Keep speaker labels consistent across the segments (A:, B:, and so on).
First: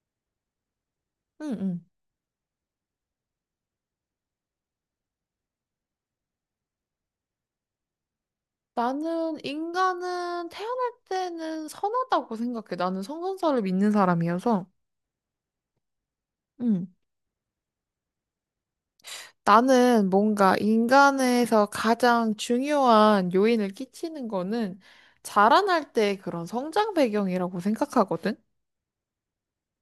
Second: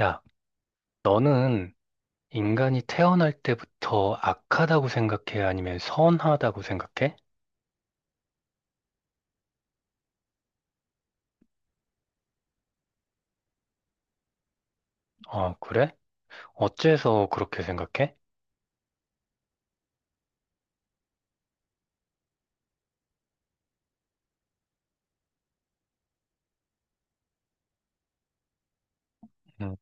A: 야, 너는
B: 응응.
A: 인간이 태어날 때부터 악하다고 생각해? 아니면 선하다고 생각해?
B: 나는 인간은 태어날 때는 선하다고 생각해. 나는 성선설을 믿는 사람이어서.
A: 어, 그래?
B: 응.
A: 어째서 그렇게 생각해?
B: 나는 뭔가 인간에서 가장 중요한 요인을 끼치는 거는 자라날 때 그런 성장 배경이라고 생각하거든.
A: 음,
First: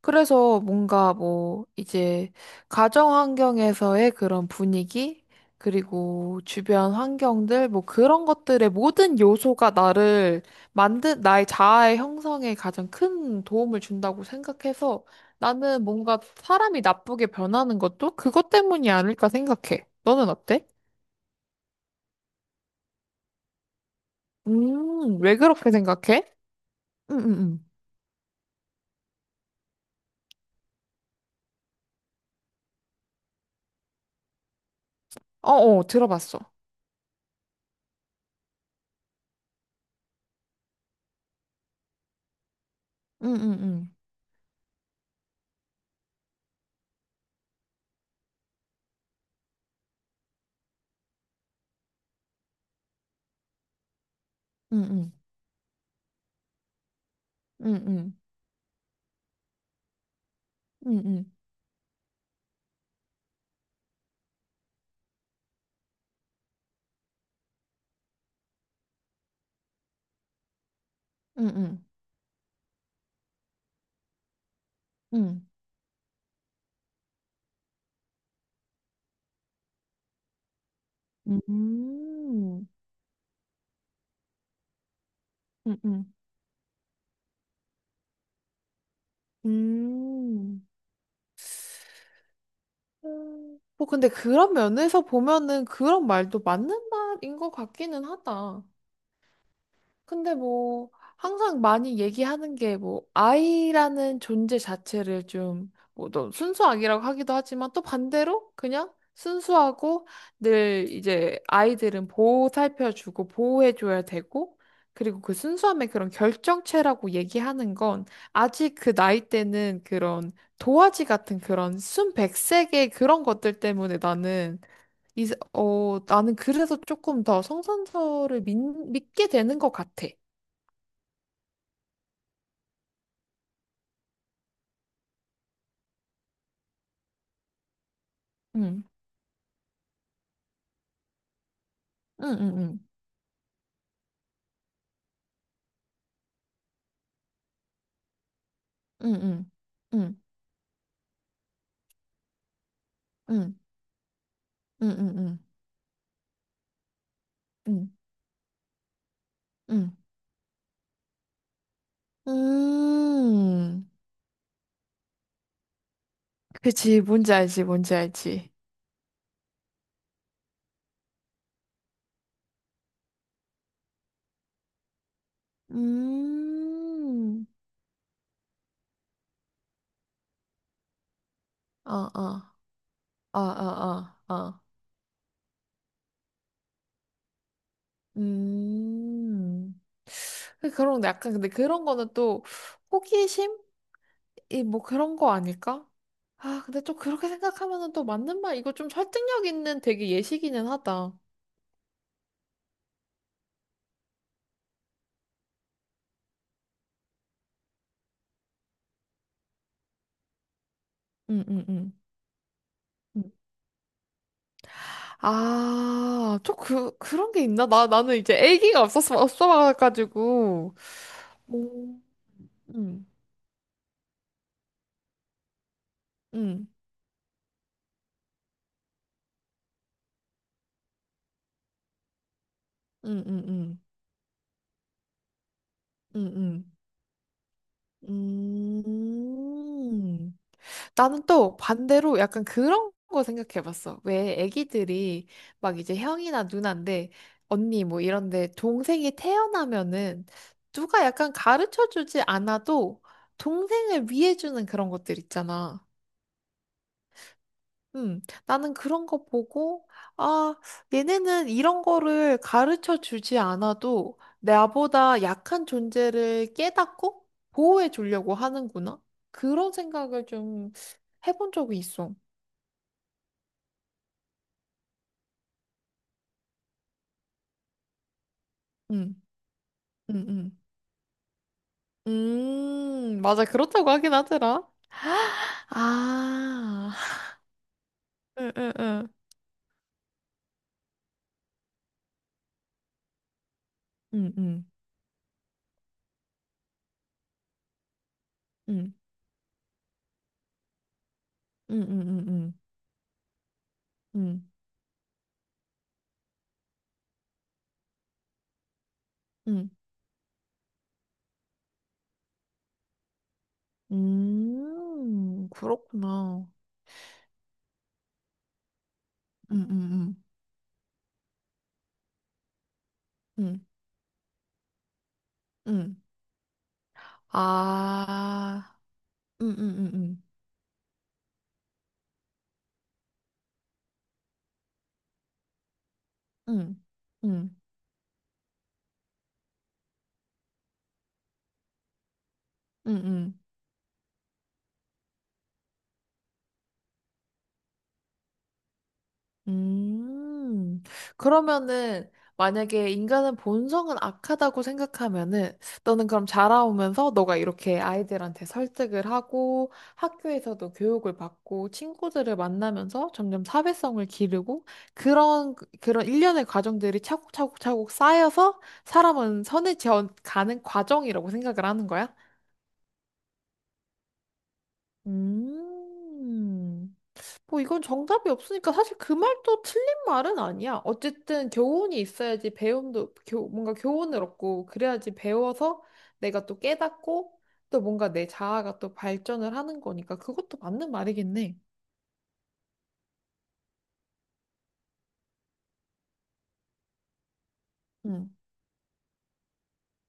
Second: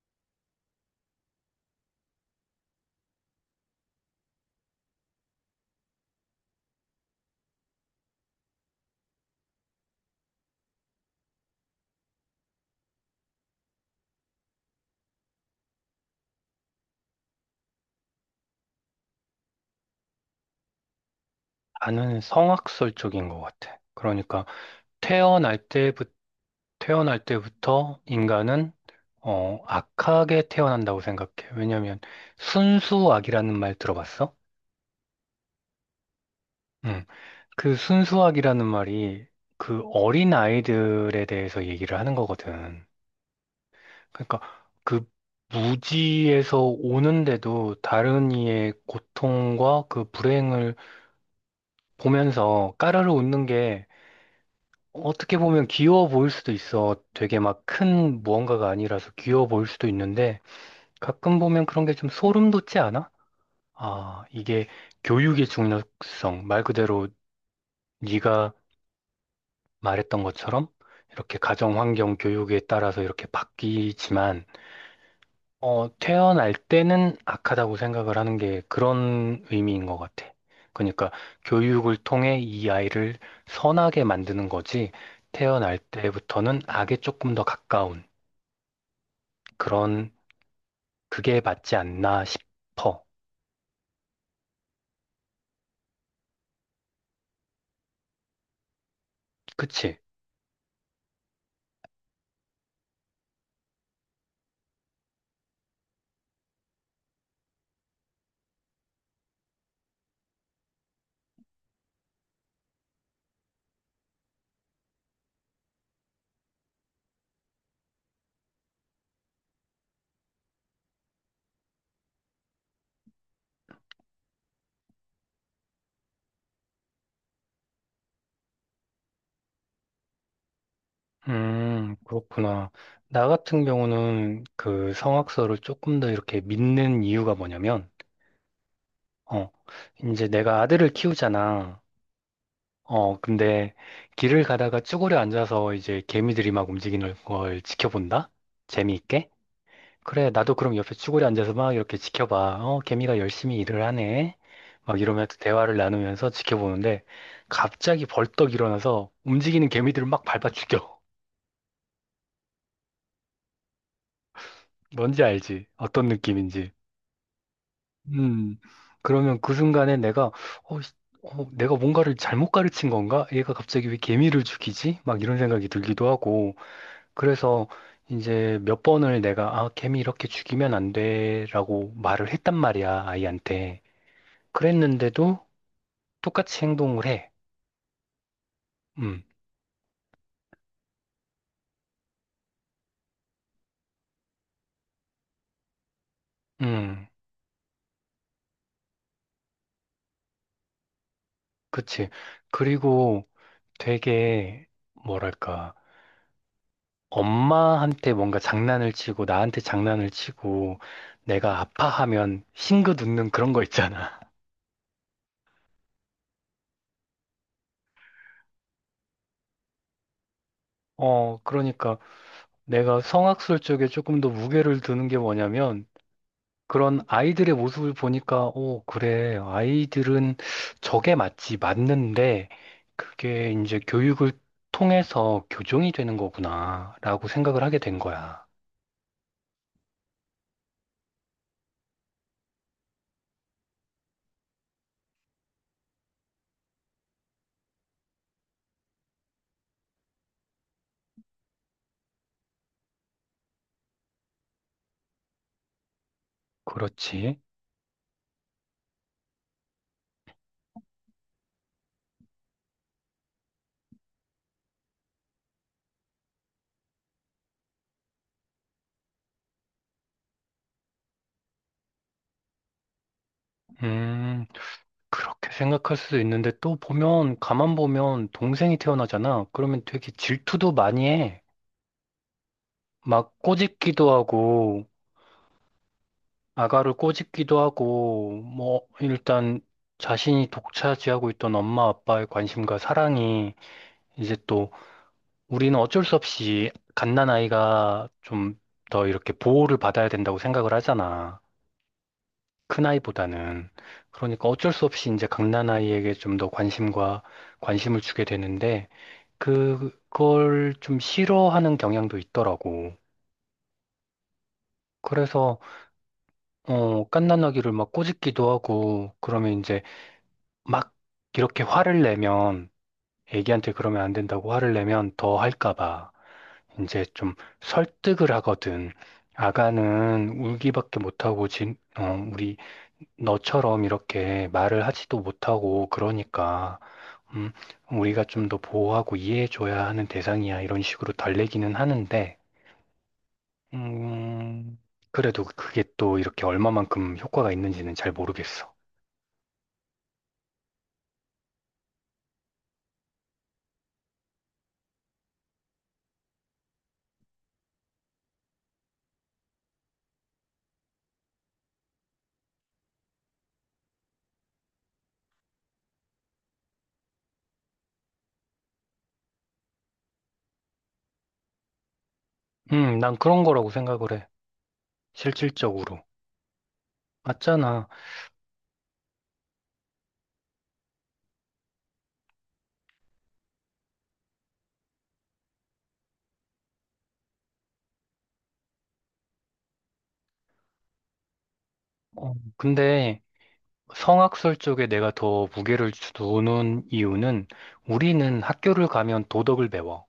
B: 그래서 뭔가 뭐 이제 가정 환경에서의 그런 분위기 그리고 주변 환경들 뭐 그런 것들의 모든 요소가 나를 만든 나의 자아의 형성에 가장 큰 도움을 준다고 생각해서 나는 뭔가 사람이 나쁘게 변하는 것도 그것 때문이 아닐까 생각해. 너는 어때?
A: 나는 성악설 쪽인 것 같아. 그러니까
B: 왜
A: 태어날
B: 그렇게
A: 때부터
B: 생각해? 응,
A: 태어날
B: 응, 응.
A: 때부터 인간은 악하게 태어난다고 생각해. 왜냐면 순수악이라는 말 들어봤어?
B: 어, 어, 들어봤어.
A: 음, 그 순수악이라는 말이 그 어린 아이들에 대해서 얘기를 하는 거거든.
B: 응, 응, 응.
A: 그러니까 그 무지에서 오는데도 다른 이의 고통과 그 불행을 보면서 까르르 웃는 게
B: 응, 응.
A: 어떻게 보면 귀여워 보일 수도 있어. 되게 막
B: 응, 응.
A: 큰 무언가가 아니라서 귀여워 보일 수도 있는데
B: 응, 응.
A: 가끔 보면 그런 게 좀 소름 돋지 않아? 아, 이게 교육의 중요성. 말 그대로 네가 말했던 것처럼 이렇게
B: 응,
A: 가정
B: 응.
A: 환경 교육에 따라서 이렇게 바뀌지만
B: 응.
A: 태어날 때는 악하다고 생각을 하는 게 그런 의미인 것 같아. 그러니까
B: 음,
A: 교육을 통해
B: 음,
A: 이 아이를 선하게 만드는 거지, 태어날
B: 음.
A: 때부터는 악에 조금 더 가까운 그런,
B: 음.
A: 그게 맞지 않나 싶어.
B: 음. 뭐 근데 그런 면에서 보면은 그런 말도 맞는 말인 것 같기는 하다.
A: 그치?
B: 근데 뭐 항상 많이 얘기하는 게 뭐 아이라는 존재 자체를 좀뭐또 순수악이라고 하기도 하지만 또 반대로 그냥 순수하고 늘 이제 아이들은 보살펴주고 보호해줘야 되고 그리고 그 순수함의 그런 결정체라고 얘기하는 건 아직 그 나이 때는 그런 도화지 같은 그런 순백색의 그런 것들 때문에 나는 이, 어, 나는 그래서 조금 더 성선설을 믿게 되는 것 같아.
A: 그렇구나. 나 같은 경우는 그 성악서를 조금 더 이렇게 믿는 이유가 뭐냐면,
B: 응,
A: 어, 이제 내가 아들을 키우잖아.
B: 응, 응,
A: 근데 길을 가다가 쭈그려 앉아서 이제 개미들이 막 움직이는 걸 지켜본다?
B: 응, 응,
A: 재미있게?
B: 응, 응,
A: 그래, 나도 그럼 옆에 쭈그려 앉아서 막 이렇게 지켜봐. 어, 개미가
B: 응,
A: 열심히 일을 하네.
B: 응,
A: 막 이러면서
B: 응,
A: 대화를 나누면서 지켜보는데
B: 응,
A: 갑자기 벌떡 일어나서 움직이는
B: 응.
A: 개미들을 막 밟아 죽여.
B: 음,
A: 뭔지 알지? 어떤 느낌인지.
B: 그치, 뭔지 알지, 뭔지 알지.
A: 음. 그러면 그 순간에 내가 어, 씨, 내가 뭔가를 잘못 가르친 건가? 얘가 갑자기 왜 개미를 죽이지? 막 이런 생각이 들기도 하고
B: 음,
A: 그래서 이제 몇 번을 내가 아, 개미 이렇게 죽이면 안
B: 어,
A: 돼라고 말을
B: 어,
A: 했단 말이야,
B: 어, 어,
A: 아이한테.
B: 어, 어.
A: 그랬는데도 똑같이 행동을 해. 음.
B: 음. 그런, 거 약간, 근데 그런 거는 또 호기심? 이 뭐 그런 거 아닐까? 아, 근데 또
A: 음.
B: 그렇게 생각하면은 또 맞는 말, 이거 좀 설득력 있는 되게 예시기는 하다.
A: 그치. 그리고 되게 뭐랄까? 엄마한테 뭔가 장난을 치고 나한테 장난을 치고
B: 응,
A: 내가
B: 응, 응.
A: 아파하면 싱긋 웃는 그런 거 있잖아.
B: 아, 좀 그, 그런 게 있나? 나는 이제 애기가 없었어, 없어가지고.
A: 그러니까
B: 음,
A: 내가
B: 응
A: 성악술 쪽에 조금 더 무게를 두는 게 뭐냐면
B: 응
A: 그런 아이들의 모습을 보니까, 오, 그래. 아이들은 저게 맞지, 맞는데,
B: 응
A: 그게
B: 응
A: 이제 교육을 통해서 교정이 되는
B: 응 응
A: 거구나, 라고 생각을 하게 된 거야.
B: 응. 음. 나는 또 반대로 약간 그런 거 생각해봤어. 왜 애기들이 막 이제 형이나 누나인데 언니 뭐 이런데 동생이 태어나면은 누가 약간 가르쳐주지 않아도 동생을 위해주는 그런 것들 있잖아.
A: 그렇지.
B: 나는 그런 거 보고, 아, 얘네는 이런 거를 가르쳐 주지 않아도 나보다 약한 존재를 깨닫고 보호해 주려고 하는구나. 그런 생각을 좀 해본 적이 있어.
A: 음, 그렇게 생각할 수도 있는데, 또 보면, 가만 보면, 동생이
B: 음,
A: 태어나잖아. 그러면 되게
B: 음, 음.
A: 질투도 많이 해. 막
B: 맞아. 그렇다고
A: 꼬집기도
B: 하긴 하더라.
A: 하고,
B: 아,
A: 아가를 꼬집기도 하고,
B: 응, 응,
A: 뭐,
B: 응.
A: 일단, 자신이 독차지하고 있던 엄마 아빠의 관심과 사랑이
B: 응,
A: 이제
B: 응,
A: 또 우리는 어쩔 수 없이 갓난아이가 좀
B: 응,
A: 더 이렇게 보호를 받아야 된다고 생각을 하잖아.
B: 응, 응, 응,
A: 큰아이보다는.
B: 응,
A: 그러니까 어쩔 수 없이 이제 갓난아이에게 좀 더 관심과 관심을 주게 되는데
B: 응.
A: 그걸 좀 싫어하는 경향도 있더라고. 그래서
B: 그렇구나.
A: 갓난아기를 막 꼬집기도 하고 그러면
B: 응,
A: 이제
B: 응,
A: 막 이렇게 화를 내면
B: 응,
A: 애기한테 그러면 안 된다고 화를 내면 더 할까
B: 응, 응.
A: 봐. 이제 좀 설득을
B: 아,
A: 하거든.
B: 음, 음, 음,
A: 아가는 울기밖에 못하고, 우리 너처럼 이렇게 말을 하지도 못하고 그러니까,
B: 음, 음,
A: 음,
B: 음,
A: 우리가 좀 더 보호하고 이해해줘야 하는 대상이야. 이런 식으로 달래기는 하는데,
B: 음.
A: 음, 그래도 그게 또 이렇게 얼마만큼 효과가 있는지는 잘 모르겠어.
B: 음. 그러면은, 만약에 인간은 본성은 악하다고 생각하면은, 너는 그럼 자라오면서 너가 이렇게 아이들한테 설득을 하고, 학교에서도 교육을 받고, 친구들을 만나면서 점점 사회성을 기르고, 그런, 그런 일련의 과정들이 차곡차곡차곡 쌓여서 사람은 선을 지어 가는 과정이라고 생각을 하는 거야?
A: 난 그런 거라고 생각을 해. 실질적으로.
B: 음. 뭐 이건
A: 맞잖아.
B: 정답이 없으니까 사실 그 말도 틀린 말은 아니야. 어쨌든 교훈이 있어야지 배움도 교, 뭔가 교훈을 얻고 그래야지 배워서 내가 또 깨닫고 또 뭔가 내 자아가 또 발전을 하는 거니까 그것도 맞는 말이겠네.
A: 근데 성악설 쪽에 내가 더 무게를 두는 이유는
B: 응,
A: 우리는 학교를 가면 도덕을 배워.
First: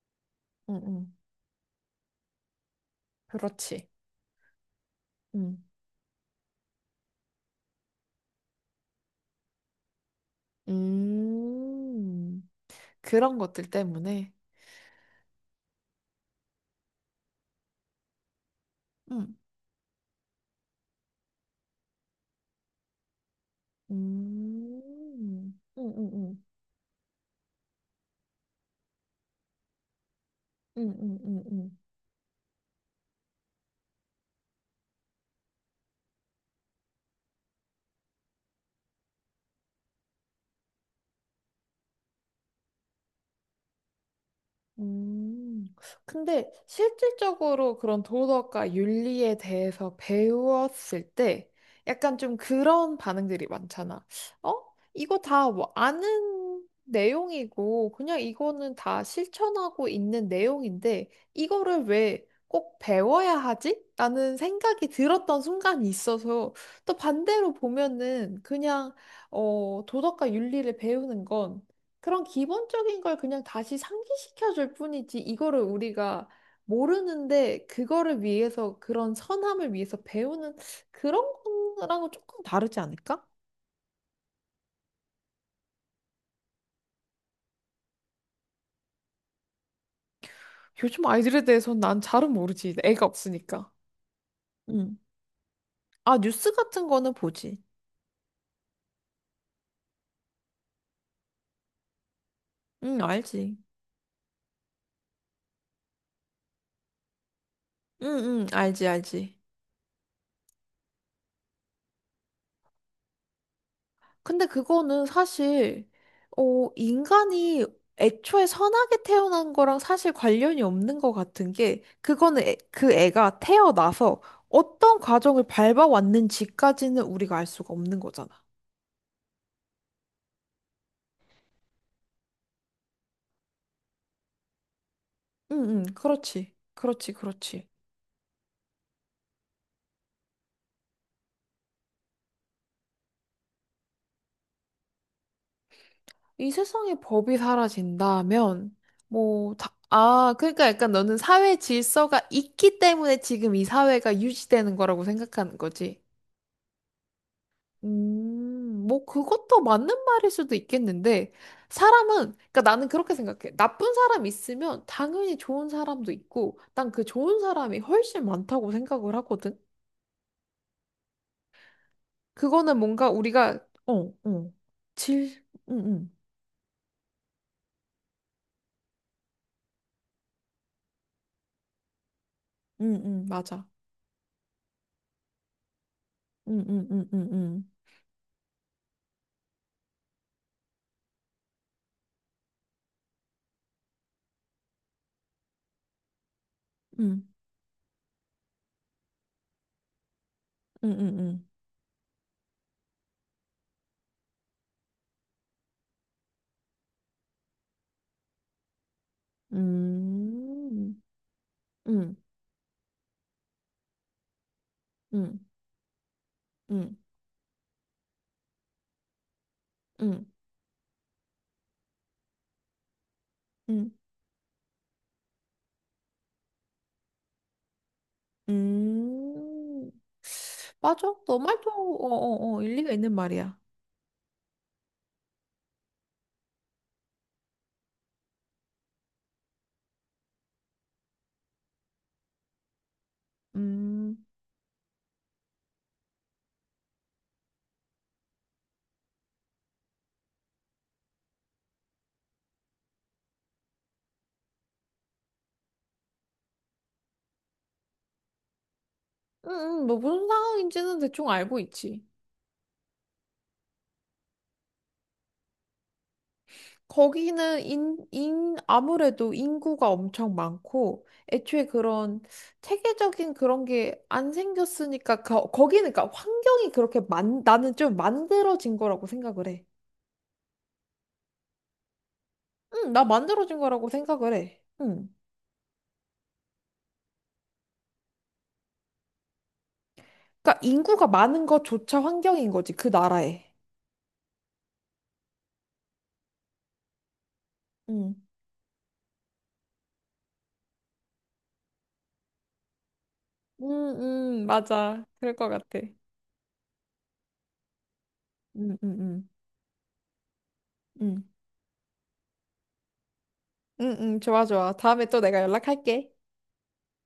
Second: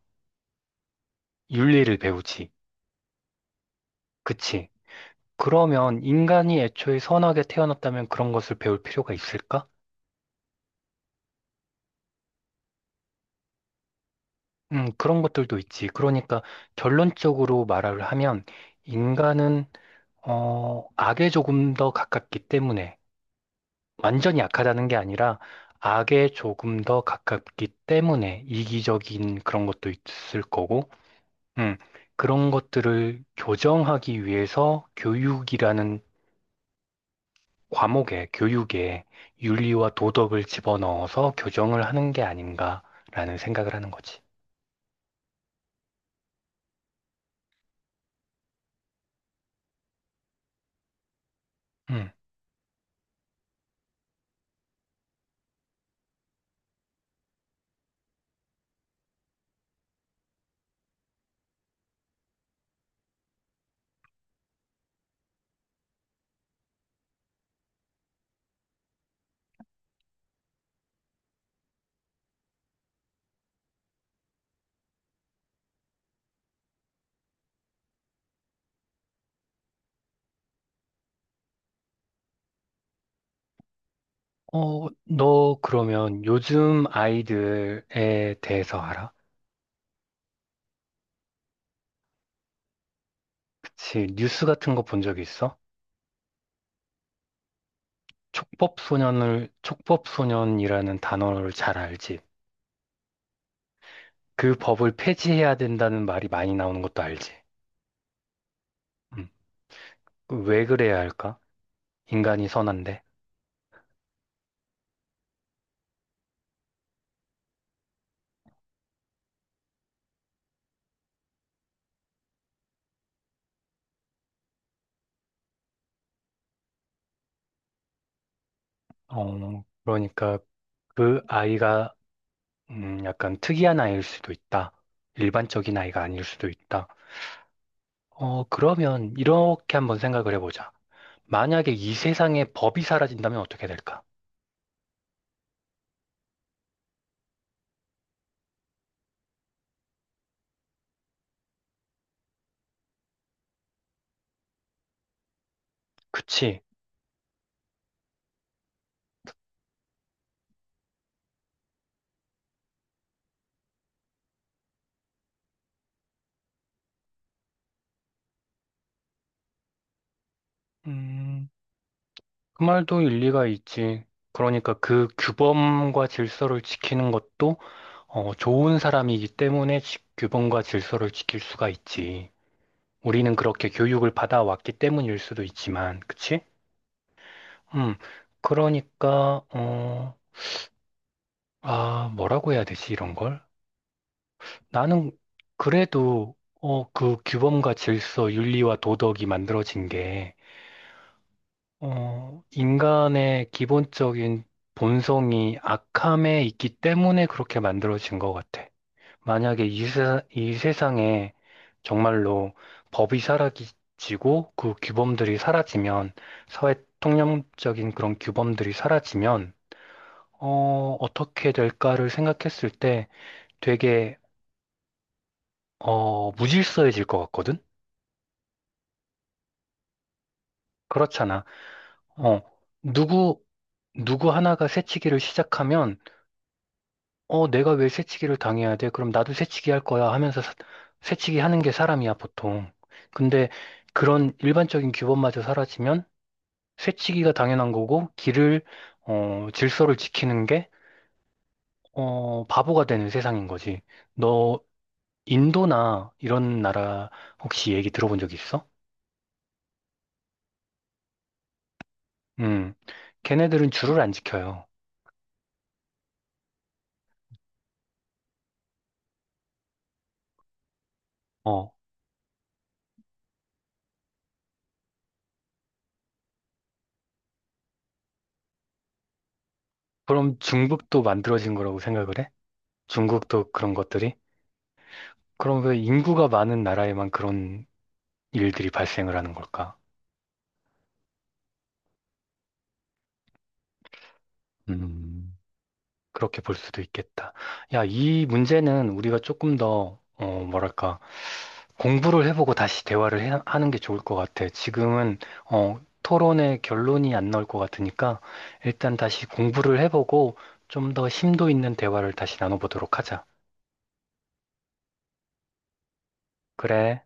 B: 응, 응.
A: 윤리를 배우지.
B: 그렇지.
A: 그치?
B: 응.
A: 그러면 인간이 애초에 선하게 태어났다면 그런 것을 배울 필요가 있을까?
B: 음. 그런 것들 때문에.
A: 그런 것들도 있지. 그러니까 결론적으로 말을 하면
B: 응.
A: 인간은, 악에 조금 더 가깝기 때문에 완전히 약하다는 게 아니라
B: 음. 응, 응,
A: 악에
B: 응.
A: 조금 더 가깝기 때문에 이기적인 그런 것도 있을 거고
B: 응, 응, 응,
A: 음,
B: 응.
A: 그런 것들을 교정하기 위해서 교육이라는 교육에 윤리와 도덕을 집어넣어서 교정을 하는 게 아닌가라는 생각을 하는 거지.
B: 음, 근데 실질적으로 그런 도덕과 윤리에 대해서 배웠을 때
A: 음.
B: 약간 좀 그런 반응들이 많잖아. 어? 이거 다 뭐 아는 내용이고 그냥 이거는 다 실천하고 있는 내용인데 이거를 왜 꼭 배워야 하지? 라는 생각이 들었던 순간이 있어서 또 반대로 보면은 그냥 어, 도덕과 윤리를 배우는 건 그런 기본적인 걸 그냥 다시 상기시켜 줄 뿐이지, 이거를 우리가 모르는데, 그거를 위해서, 그런 선함을 위해서 배우는 그런 거랑은 조금 다르지 않을까?
A: 어, 너 그러면 요즘 아이들에 대해서 알아?
B: 요즘 아이들에 대해서는 난 잘은 모르지. 애가 없으니까.
A: 그치, 뉴스 같은 거
B: 응.
A: 본 적 있어?
B: 아, 뉴스 같은 거는 보지.
A: 촉법소년이라는 단어를 잘 알지?
B: 응, 알지.
A: 그 법을 폐지해야 된다는 말이 많이 나오는 것도 알지?
B: 응, 응, 알지,
A: 음.
B: 알지.
A: 왜 그래야 할까? 인간이 선한데.
B: 근데 그거는 사실, 어, 인간이 애초에 선하게 태어난 거랑 사실 관련이 없는 것 같은 게, 그거는 그 애가 태어나서 어떤 과정을 밟아왔는지까지는 우리가 알 수가 없는 거잖아.
A: 그러니까 그 아이가 약간 특이한 아이일 수도 있다.
B: 응,
A: 일반적인
B: 응,
A: 아이가 아닐 수도
B: 그렇지.
A: 있다.
B: 그렇지, 그렇지.
A: 어, 그러면 이렇게 한번 생각을 해보자. 만약에 이 세상에 법이 사라진다면 어떻게 될까?
B: 이 세상에 법이 사라진다면, 뭐, 다, 아, 그러니까 약간 너는 사회 질서가 있기 때문에 지금 이 사회가 유지되는 거라고 생각하는 거지.
A: 그치?
B: 뭐 그것도 맞는 말일 수도 있겠는데 사람은 그러니까 나는 그렇게 생각해. 나쁜 사람 있으면 당연히 좋은 사람도 있고 난 그 좋은 사람이 훨씬 많다고 생각을 하거든.
A: 음, 그
B: 그거는
A: 말도
B: 뭔가
A: 일리가
B: 우리가 어,
A: 있지.
B: 어.
A: 그러니까 그
B: 질
A: 규범과
B: 응응
A: 질서를 지키는 것도 어, 좋은 사람이기 때문에 규범과 질서를 지킬 수가 있지.
B: 응응
A: 우리는
B: 맞아.
A: 그렇게 교육을 받아왔기 때문일 수도 있지만, 그치?
B: 응응응응응
A: 음, 그러니까, 어, 아, 뭐라고 해야 되지, 이런 걸? 나는 그래도, 어, 그 규범과 질서, 윤리와 도덕이 만들어진 게, 어, 인간의 기본적인 본성이 악함에 있기 때문에 그렇게 만들어진 것 같아. 만약에 이
B: 응
A: 세상에
B: 응
A: 정말로 법이 사라지고 그
B: 응응 응,
A: 규범들이
B: 응,
A: 사라지면, 사회
B: 응,
A: 통념적인 그런 규범들이 사라지면,
B: 응. 음.
A: 어, 어떻게 될까를 생각했을 때
B: 응 응 응 응 응
A: 되게, 어, 무질서해질 것 같거든?
B: 음. 맞아. 너
A: 그렇잖아.
B: 말도 어,
A: 어,
B: 어, 어, 일리가 있는
A: 누구,
B: 말이야.
A: 누구 하나가 새치기를 시작하면, 어, 내가 왜 새치기를 당해야 돼? 그럼 나도 새치기 할 거야 하면서 새치기 하는 게 사람이야, 보통. 근데
B: 음,
A: 그런 일반적인 규범마저 사라지면 새치기가 당연한 거고, 길을, 어, 질서를 지키는 게, 어, 바보가 되는 세상인 거지. 너 인도나 이런 나라 혹시 얘기 들어본 적 있어?
B: 뭐 무슨 상황인지는 대충 알고 있지.
A: 음, 걔네들은 줄을 안 지켜요.
B: 거기는 아무래도 인구가 엄청 많고, 애초에
A: 어,
B: 그런 체계적인 그런 게 안 생겼으니까, 거기는 그러니까 환경이 그렇게 만, 나는 좀 만들어진 거라고 생각을 해.
A: 그럼 중국도 만들어진 거라고 생각을 해?
B: 응, 나
A: 중국도
B: 만들어진
A: 그런
B: 거라고
A: 것들이?
B: 생각을 해. 응.
A: 그럼 왜 인구가 많은 나라에만 그런 일들이 발생을 하는 걸까?
B: 그러니까 인구가 많은 것조차 환경인 거지, 그 나라에.
A: 음, 그렇게 볼 수도 있겠다. 야,
B: 응.
A: 이 문제는 우리가 조금 더, 어, 뭐랄까. 공부를 해보고 다시 하는 게 좋을 것 같아.
B: 맞아.
A: 지금은
B: 그럴 것
A: 어,
B: 같아.
A: 토론의 결론이 안 나올 것 같으니까
B: 음, 음,
A: 일단 다시
B: 음.
A: 공부를 해보고 좀 더
B: 음.
A: 심도 있는 대화를 다시 나눠보도록 하자.
B: 응, 응, 좋아, 좋아. 다음에 또 내가 연락할게.
A: 그래.